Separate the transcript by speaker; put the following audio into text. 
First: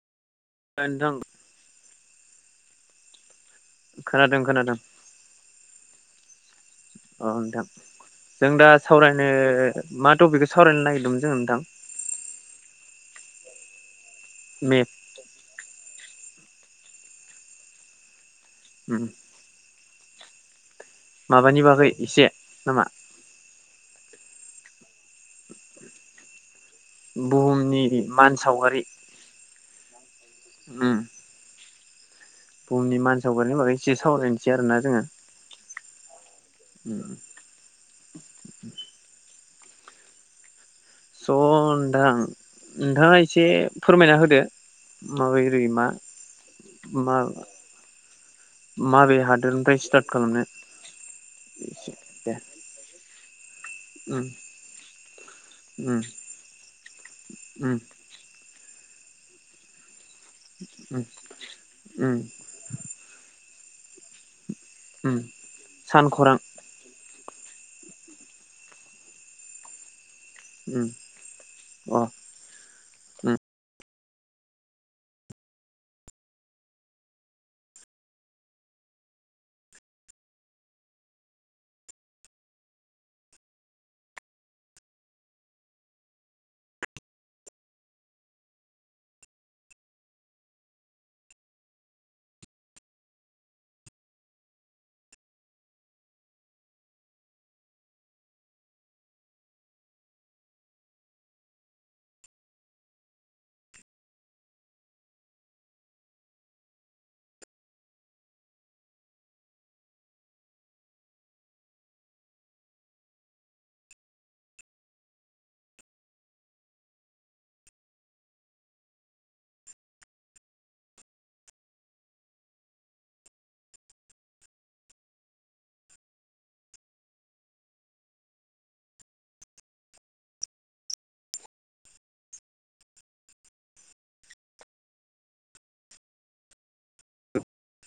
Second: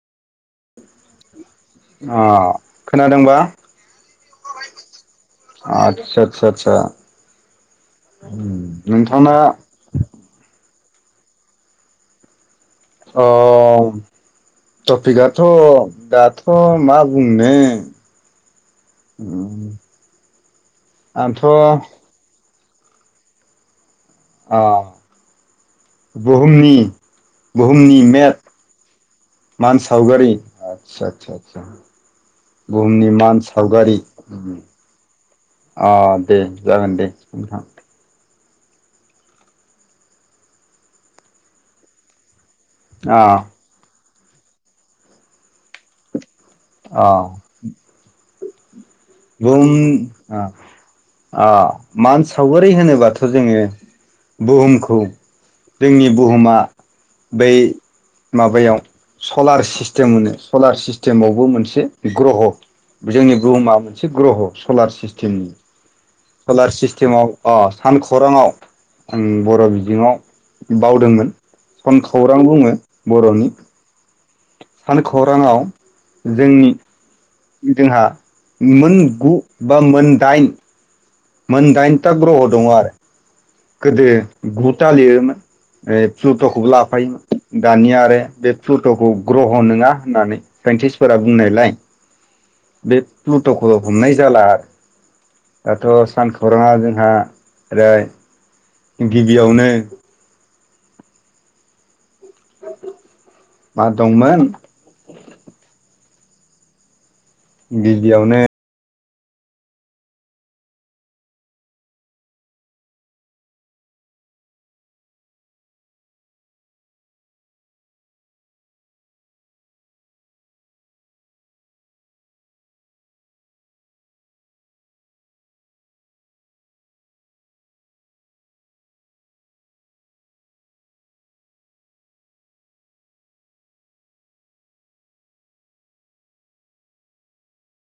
Speaker 1: ओनथां
Speaker 2: अ' खोनादोंबा?
Speaker 1: खोनादों खोनादों
Speaker 2: आदसा आदसा आदसा
Speaker 1: अ' नोंथां जों दा सावरायनो
Speaker 2: नोंथांना
Speaker 1: मा टपिकखौ सावरायनो नागि [unintelligible] ओनथां।
Speaker 2: अ' टपिकआथ' दाथ थ' मा बुंनो। उम
Speaker 1: माबानि बागै इसे नामा?
Speaker 2: अ' बुहुमनि बुहुमनि
Speaker 1: मान
Speaker 2: मेद
Speaker 1: सावगारि
Speaker 2: मान सावगारि
Speaker 1: उम
Speaker 2: आदसा आदसा सा बुहुमनि मान
Speaker 1: सावगारिनि बागै एसे
Speaker 2: सावगारि
Speaker 1: सावरायनोसै आरोना जोङो
Speaker 2: अ' दे जागोन
Speaker 1: उम
Speaker 2: दे नोंथां।
Speaker 1: [inaudible] स' नोंथां
Speaker 2: अ
Speaker 1: नोंथाङा इसे फोरमायना होदो मा बोरै मा?
Speaker 2: अह
Speaker 1: माबे
Speaker 2: बुहुम
Speaker 1: हादोरनिफ्राय स्टार्ट खालामनो
Speaker 2: ओ
Speaker 1: एसे
Speaker 2: मान सावगारि होनोबाथ' जोङो बुहुमखौ जोंनि बुहुमा बै माबायाव सलार सिस टेम होनो सलार सिस्टेमाव बुहुम मोनसे
Speaker 1: दे
Speaker 2: ग्रह जोंनि बुहुमा मोनसे ग्रह' सलार सिस्टेमनि
Speaker 1: सानखरां
Speaker 2: सलार सिस्टेमाव अ सान खौराङाव आं बर'
Speaker 1: अ
Speaker 2: बिजोङाव बावदोंमोन
Speaker 1: उम
Speaker 2: सानखौरां बुङो बर'नि सान खौराङाव जोंनि जोंहा मोन गु बा मोन दाइन मोन दाइनता ग्रह दङ आरो गोदो गु ता लिरोमोन ओ प्लुट'खोबो लाफायोमोन दानिया आरो बे प्लुट'खौ ग्रह नङा होननानै साइन्टिस्टफोरा बुंनायलाय बे प्लुट'खो हमनाय जाला आरो दाथ' सानखौराङा जोंहा ओरै गिबियावनो मा दंमोन गिबियावनो